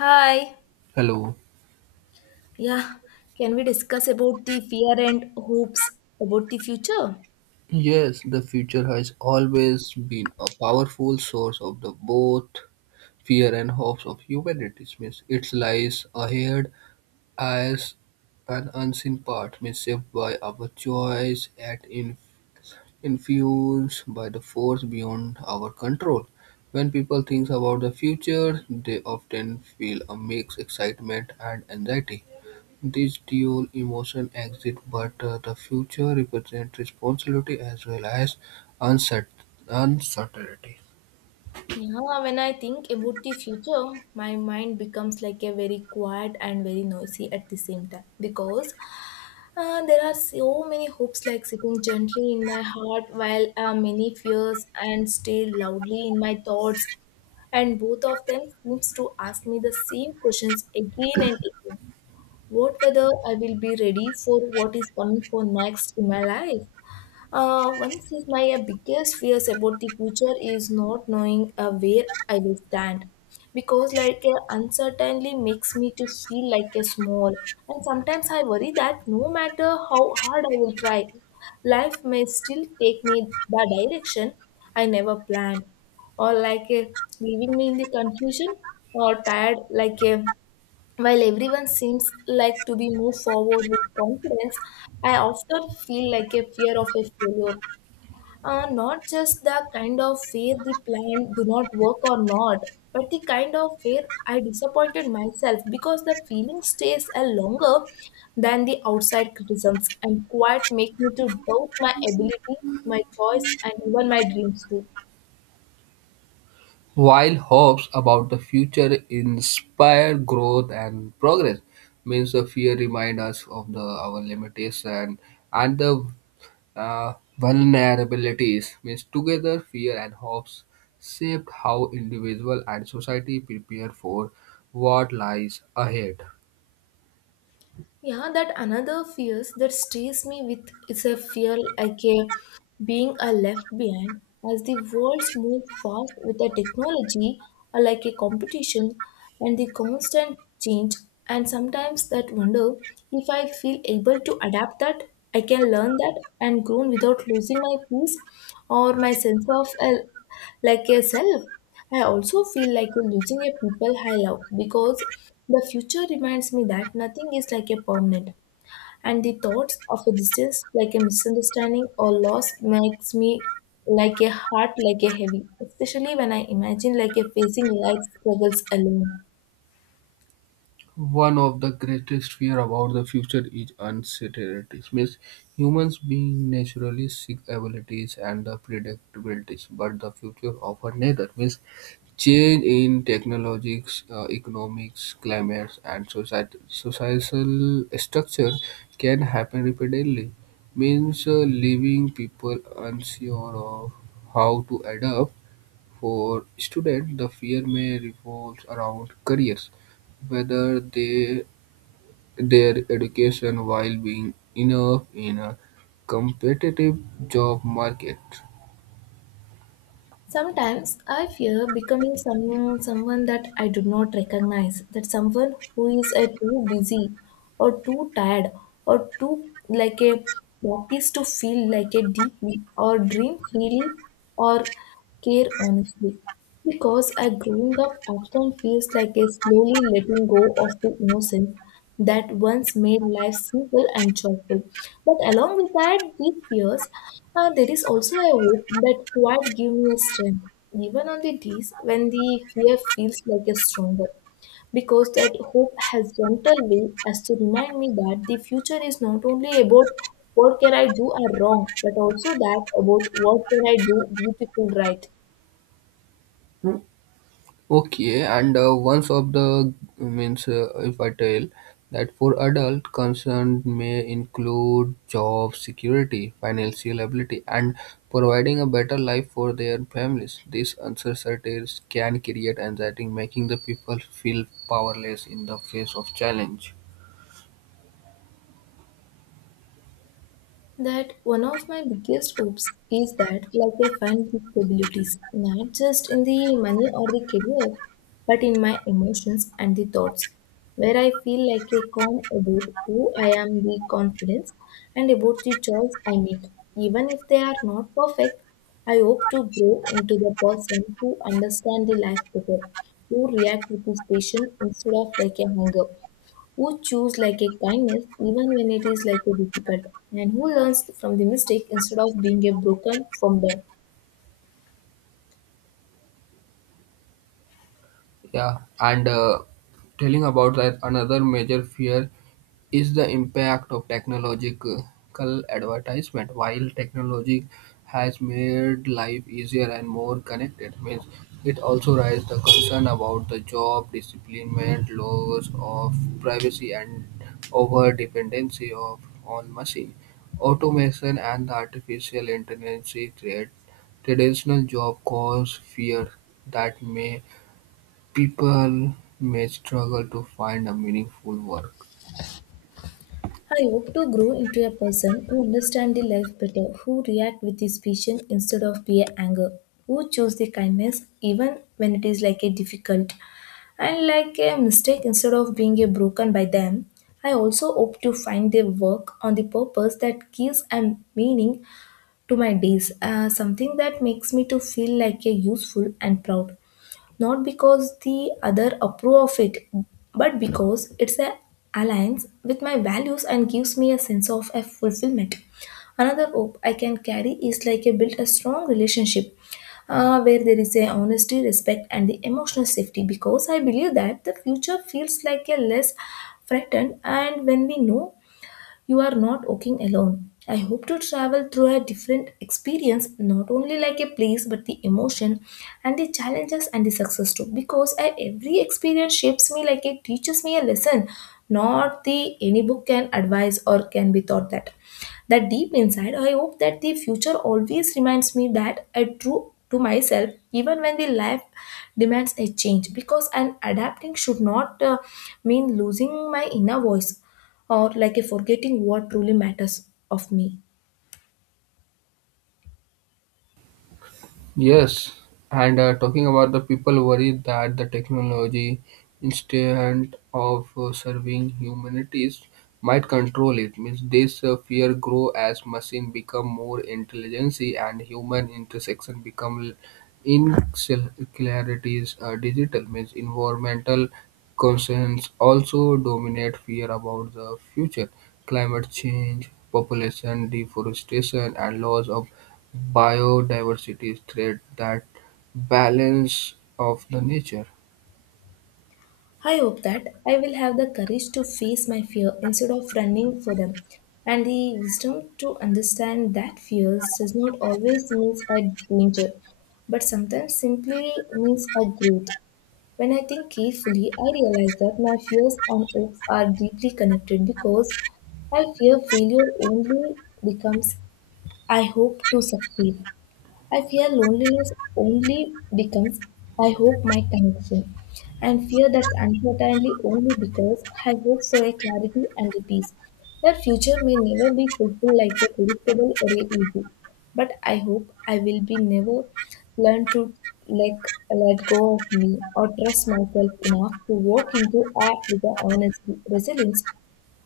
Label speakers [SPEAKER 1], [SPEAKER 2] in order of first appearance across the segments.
[SPEAKER 1] Hi.
[SPEAKER 2] Hello.
[SPEAKER 1] Yeah, can we discuss about the fear and hopes about the future?
[SPEAKER 2] Yes, the future has always been a powerful source of the both fear and hopes of humanity. Means it lies ahead as an unseen part, means shaped by our choice and influenced by the force beyond our control. When people think about the future, they often feel a mixed excitement and anxiety. These dual emotion exist, but the future represents responsibility as well as uncert- uncertainty.
[SPEAKER 1] Yeah, when I think about the future, my mind becomes like a very quiet and very noisy at the same time because there are so many hopes like sitting gently in my heart while many fears and stay loudly in my thoughts and both of them seems to ask me the same questions again and again what whether I will be ready for what is coming for next in my life. One of my biggest fears about the future is not knowing where I will stand, because like uncertainty makes me to feel like a small. And sometimes I worry that no matter how hard I will try, life may still take me the direction I never planned, or like leaving me in the confusion or tired like a while everyone seems like to be moved forward with confidence, I often feel like a fear of a failure. Not just the kind of fear the plan do not work or not, but the kind of fear I disappointed myself because the feeling stays a longer than the outside criticisms and quite make me to doubt my ability, my choice, and even my dreams too.
[SPEAKER 2] While hopes about the future inspire growth and progress, means the fear reminds us of the our limitation and the uh, vulnerabilities. Means together, fear and hopes shape how individual and society prepare for what lies ahead.
[SPEAKER 1] Yeah, that another fears that stays me with is a fear like a being a left behind as the world moves fast with the technology or like a competition and the constant change and sometimes that wonder if I feel able to adapt that I can learn that and grow without losing my peace or my sense of like a self. I also feel like losing a people I love because the future reminds me that nothing is like a permanent, and the thoughts of a distance, like a misunderstanding or loss, makes me like a heart like a heavy, especially when I imagine like a facing life struggles alone.
[SPEAKER 2] One of the greatest fear about the future is uncertainty. Means humans being naturally seek abilities and the predictabilities, but the future often neither. Means change in technologies, economics, climates, and society, societal structure can happen repeatedly. Means leaving people unsure of how to adapt for students, the fear may revolve around careers, whether they, their education while being enough in a competitive job market.
[SPEAKER 1] Sometimes I fear becoming someone that I do not recognize, that someone who is too busy or too tired or too like a practice to feel like a deeply or dream freely or care honestly. Because a growing up often feels like a slowly letting go of the innocence that once made life simple and joyful. But along with that, these fears, there is also a hope that quite give me a strength, even on the days when the fear feels like a stronger. Because that hope has gentle way as to remind me that the future is not only about what can I do are wrong, but also that about what can I do beautiful right.
[SPEAKER 2] Okay, and once of the means if I tell that for adult concern may include job security, financial ability, and providing a better life for their families. These uncertainties can create anxiety, making the people feel powerless in the face of challenge.
[SPEAKER 1] That one of my biggest hopes is that like I find the stabilities not just in the money or the career but in my emotions and the thoughts where I feel like a calm about who I am the confidence and about the choice I make even if they are not perfect. I hope to grow into the person who understand the life better, who react with this patience instead of like a hunger, who choose like a kindness even when it is like a difficult, and who learns from the mistake instead of being a broken from them.
[SPEAKER 2] Yeah, and telling about that another major fear is the impact of technological advertisement. While technology has made life easier and more connected, means it also raises the concern about the job displacement, loss of privacy, and over dependency of on machine automation and the artificial intelligence create traditional job cause fear that may people may struggle to find a meaningful work.
[SPEAKER 1] I hope to grow into a person who understands the life better, who react with his patience instead of be anger, who choose the kindness even when it is like a difficult and like a mistake instead of being a broken by them. I also hope to find a work on the purpose that gives a meaning to my days, something that makes me to feel like a useful and proud, not because the other approve of it but because it's a alliance with my values and gives me a sense of a fulfillment. Another hope I can carry is like a build a strong relationship, where there is a honesty respect and the emotional safety because I believe that the future feels like a less threatened and when we know you are not walking alone. I hope to travel through a different experience, not only like a place, but the emotion and the challenges and the success too. Because every experience shapes me like it teaches me a lesson, not the any book can advise or can be taught that. That deep inside, I hope that the future always reminds me that I true to myself even when the life demands a change because an adapting should not mean losing my inner voice or like a forgetting what truly matters of me.
[SPEAKER 2] Yes, and talking about the people worry that the technology, instead of serving humanities, might control it. Means this fear grow as machine become more intelligent and human intersection become in clarities digital means environmental concerns also dominate fear about the future: climate change, population, deforestation, and loss of biodiversity threat that balance of the nature.
[SPEAKER 1] I hope that I will have the courage to face my fear instead of running for them and the wisdom to understand that fears does not always mean a danger but sometimes simply means a growth. When I think carefully, I realize that my fears and hopes are deeply connected because I fear failure only becomes I hope to succeed. I fear loneliness only becomes I hope my connection, and fear that's uncertainly only because I hope for a clarity and a peace. That future may never be fulfilled like a predictable or a easy, but I hope I will be never learn to like let go of me or trust myself enough to walk into act with an honesty, resilience,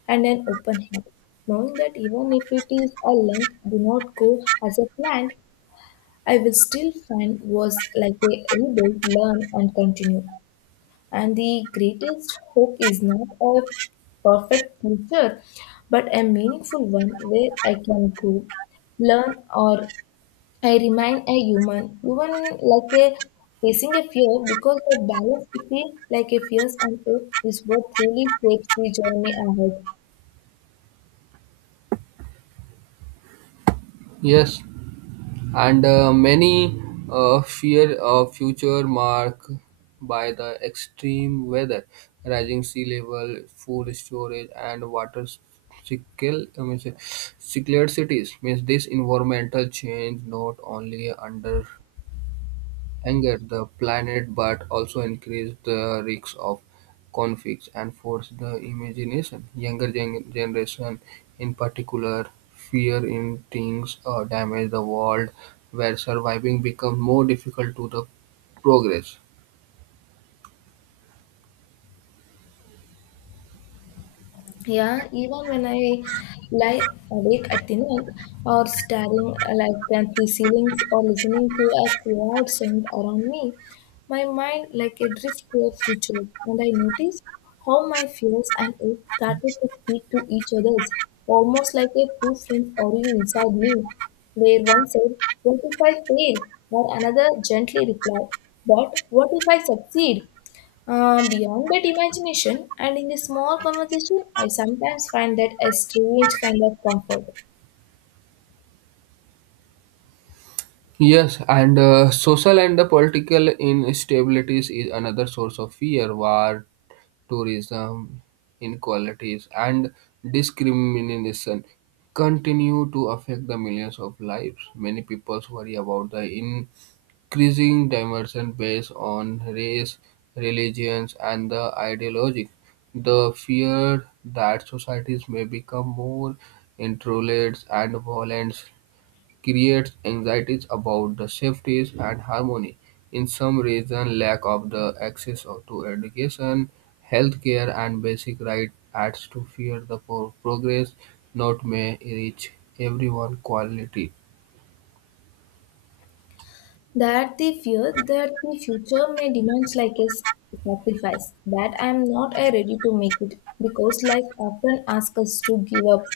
[SPEAKER 1] and an open heart, knowing that even if it is a length do not go as a planned, I will still find was like a rebuild, learn, and continue. And the greatest hope is not a perfect future, but a meaningful one where I can grow, learn, or I remain a human, even like a facing a fear, because the balance between like a fears and hope is what truly shapes the journey ahead.
[SPEAKER 2] Yes, and many fear a future marked by the extreme weather, rising sea level, food storage, and water scarcity. I mean, scarcity. Means this environmental change not only under. Anger the planet but also increase the risks of conflicts and force the imagination. Younger generation, in particular, fear instincts damage the world where surviving becomes more difficult to the progress.
[SPEAKER 1] Yeah, even when I lie awake at the night or staring like at the ceilings or listening to a weird sound around me, my mind like a drift to a future and I notice how my fears and hopes started to speak to each other's almost like a two friends arguing inside me, where one said, "What if I fail?" Or another gently replied, "But what if I succeed?" Beyond that imagination and in a small conversation, I sometimes find that a strange kind of comfort.
[SPEAKER 2] Yes, and social and the political instabilities is another source of fear. War, tourism, inequalities, and discrimination continue to affect the millions of lives. Many people worry about the increasing dimension based on race, religions, and the ideology. The fear that societies may become more intolerant and violent creates anxieties about the safety and harmony. In some regions, lack of the to education, healthcare, and basic rights adds to fear the progress not may reach everyone quality.
[SPEAKER 1] That the fear that the future may demand like a sacrifice, that I am not ready to make it, because life often asks us to give up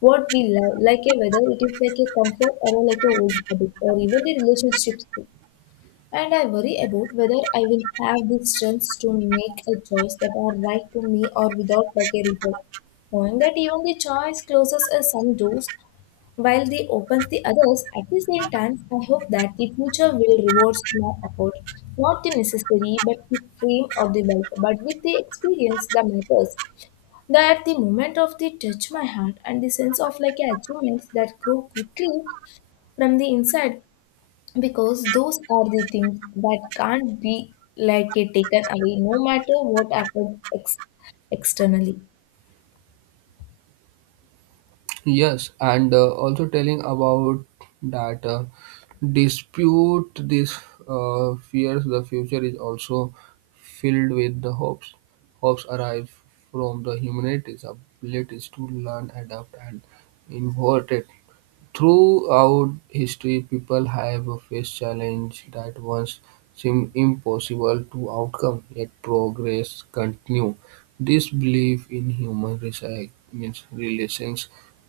[SPEAKER 1] what we love, like a whether it is like a comfort or like a old habit or even the relationships. And I worry about whether I will have the strength to make a choice that are right to me or without like a regret. Knowing that even the choice closes us some doors while they opens the others, at the same time, I hope that the future will reward small effort, not the necessary but the frame or the bulk, but with the experience that matters. That the moment of the touch my heart and the sense of like achievements that grow quickly from the inside because those are the things that can't be like a taken away no matter what happens externally.
[SPEAKER 2] Yes, and also telling about that dispute these fears, the future is also filled with the hopes. Hopes arise from the humanity's abilities to learn, adapt, and innovate. Throughout history, people have faced challenges that once seemed impossible to outcome. Yet progress continue. This belief in human means relations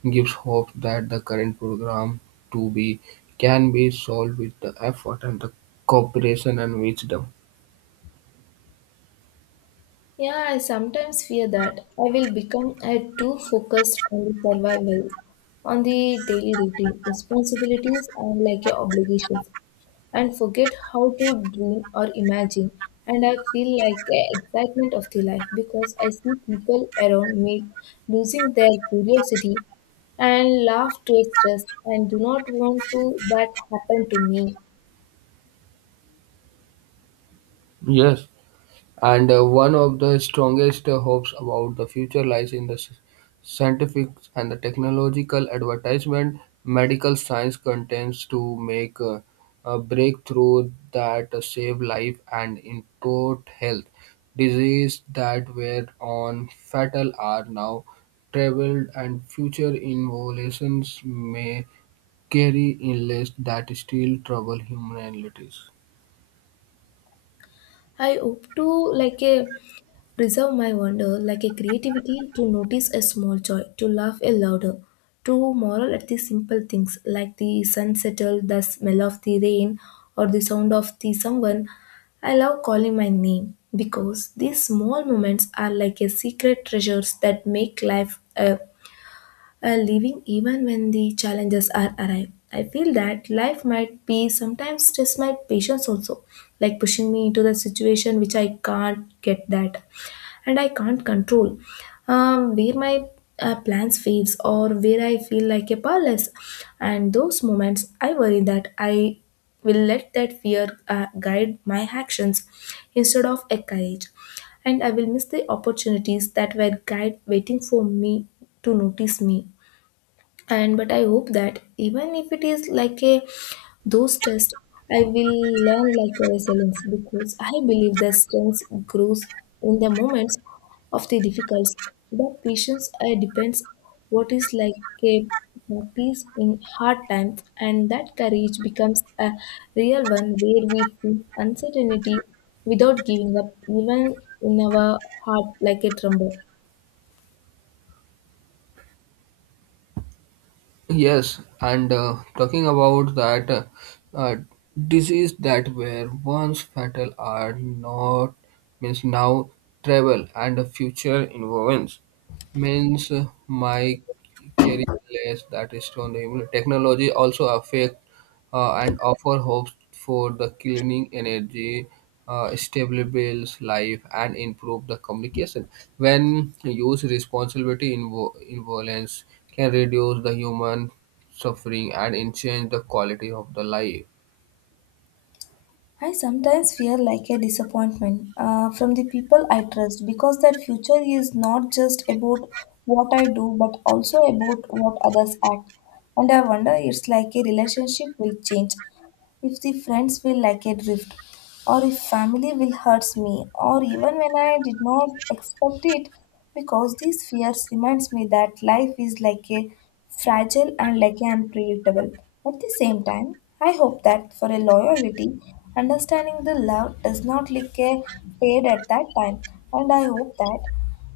[SPEAKER 2] gives hope that the current program to be can be solved with the effort and the cooperation and wisdom.
[SPEAKER 1] Yeah, I sometimes fear that I will become a too focused on the survival, on the daily routine responsibilities and like your obligations, and forget how to dream or imagine. And I feel like the excitement of the life because I see people around me losing their curiosity and laugh to express and do not want to that happen to me.
[SPEAKER 2] Yes. And one of the strongest hopes about the future lies in the scientific and the technological advancement. Medical science contends to make a breakthrough that save life and improve health. Diseases that were on fatal are now traveled, and future innovations may carry illness that still trouble humanities.
[SPEAKER 1] I hope to like a preserve my wonder like a creativity to notice a small joy, to laugh a louder, to marvel at the simple things like the sun settle, the smell of the rain, or the sound of the someone I love calling my name, because these small moments are like a secret treasures that make life a living even when the challenges are arrive. I feel that life might be sometimes test my patience also, like pushing me into the situation which I can't get that, and I can't control, where my plans fails or where I feel like a powerless. And those moments, I worry that I will let that fear guide my actions instead of a courage, and I will miss the opportunities that were guide waiting for me to notice me. And but I hope that even if it is like a those tests, I will learn like a resilience, because I believe the strength grows in the moments of the difficulties. But patience depends what is like a peace in hard times, and that courage becomes a real one where we feel uncertainty without giving up even in our heart like a tremble.
[SPEAKER 2] Yes, and talking about that, uh, disease that were once fatal are not means now travel and the future involvements means my career less that is on the technology also affect and offer hopes for the cleaning energy, stabilize life, and improve the communication. When used, responsibility involence can reduce the human suffering and enhance the quality of the life.
[SPEAKER 1] I sometimes feel like a disappointment from the people I trust, because that future is not just about what I do but also about what others act. And I wonder it's like a relationship will change if the friends feel like a drift, or if family will hurts me, or even when I did not expect it, because these fears reminds me that life is like a fragile and like a unpredictable. At the same time, I hope that for a loyalty, understanding the love does not like a fade at that time, and I hope that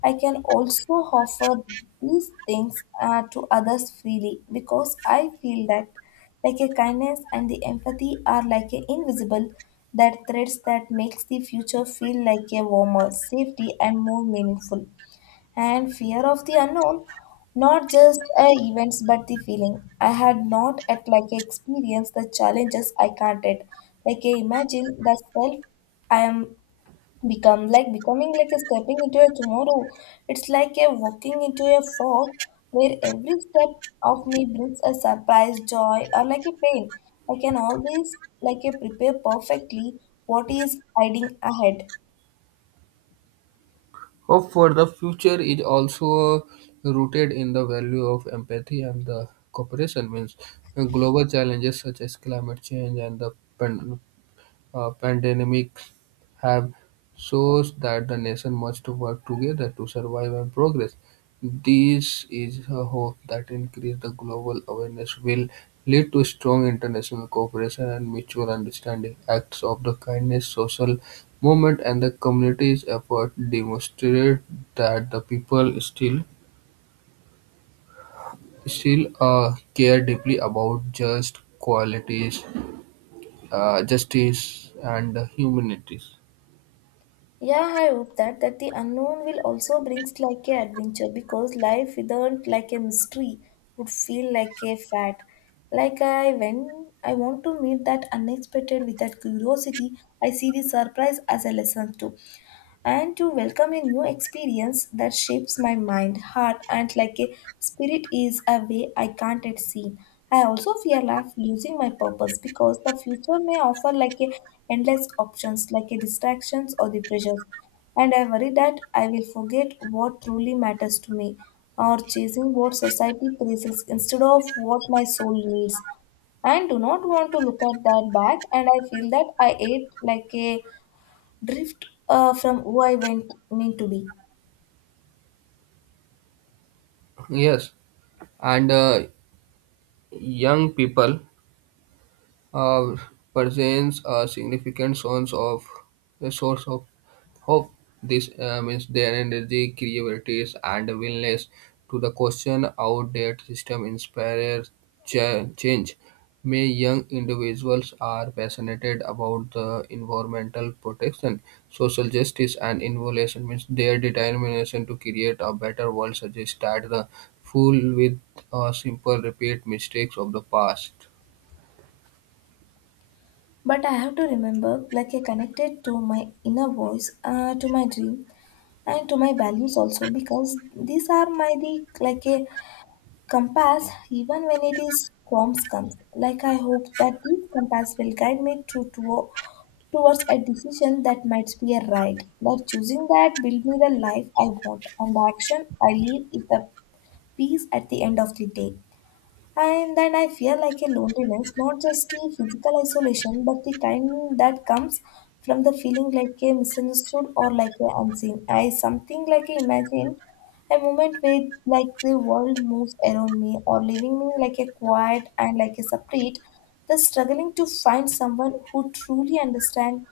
[SPEAKER 1] I can also offer these things to others freely, because I feel that like a kindness and the empathy are like a invisible that threads that makes the future feel like a warmer, safety and more meaningful. And fear of the unknown, not just events but the feeling. I had not at like experienced the challenges I can't yet. Like I imagine the self I am become like becoming like a stepping into a tomorrow, it's like a walking into a fog where every step of me brings a surprise joy or like a pain. I can always like a prepare perfectly what is hiding ahead.
[SPEAKER 2] Hope for the future is also rooted in the value of empathy and the cooperation. Means global challenges such as climate change and the pan- pandemics have shows that the nation must work together to survive and progress. This is a hope that increase the global awareness will lead to strong international cooperation and mutual understanding. Acts of the kindness, social movement, and the community's effort demonstrate that the people still care deeply about just qualities, justice, and humanities.
[SPEAKER 1] Yeah, I hope that the unknown will also brings like a adventure, because life without like a mystery would feel like a fad. Like I when I want to meet that unexpected with that curiosity, I see the surprise as a lesson too. And to welcome a new experience that shapes my mind, heart, and like a spirit is a way I can't yet see. I also fear life losing my purpose, because the future may offer like a endless options, like a distractions or the pressures, and I worry that I will forget what truly matters to me, or chasing what society praises instead of what my soul needs, and do not want to look at that back, and I feel that I ate like a drift from who I went, mean to be.
[SPEAKER 2] Yes, and young people uh, presents a significant source of hope. This means their energy, creativity, and willingness to the question outdated system inspires change. May young individuals are passionate about the environmental protection, social justice, and innovation. Means their determination to create a better world suggests that the fool with a simple repeat mistakes of the past.
[SPEAKER 1] But I have to remember, like I connected to my inner voice, to my dream, and to my values also, because these are my the like a compass, even when it is storms comes. Like I hope that this compass will guide me to towards a decision that might be a right. But choosing that build me the life I want, and the action I live is the peace at the end of the day. And then I feel like a loneliness, not just the physical isolation, but the kind that comes from the feeling like a misunderstood or like a unseen. I something like I imagine a moment where like the world moves around me or leaving me like a quiet and like a separate, thus struggling to find someone who truly understand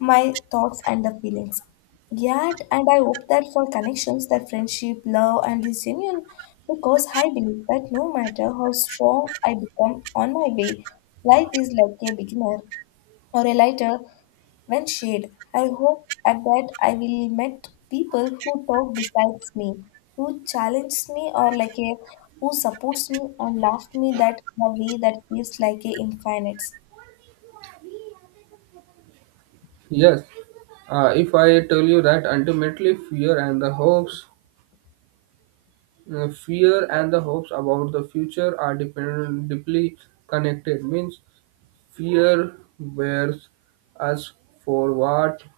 [SPEAKER 1] my thoughts and the feelings. Yet, and I hope that for connections, that friendship, love, and is genuine, because I believe that no matter how strong I become on my way, life is like a beginner or a lighter when shade. I hope at that I will meet people who talk besides me, who challenge me or like a who supports me and laughs me that in a way that feels like a infinite.
[SPEAKER 2] Yes, if I tell you that ultimately fear and the hopes about the future are dependent, deeply connected. Means fear wears us forward,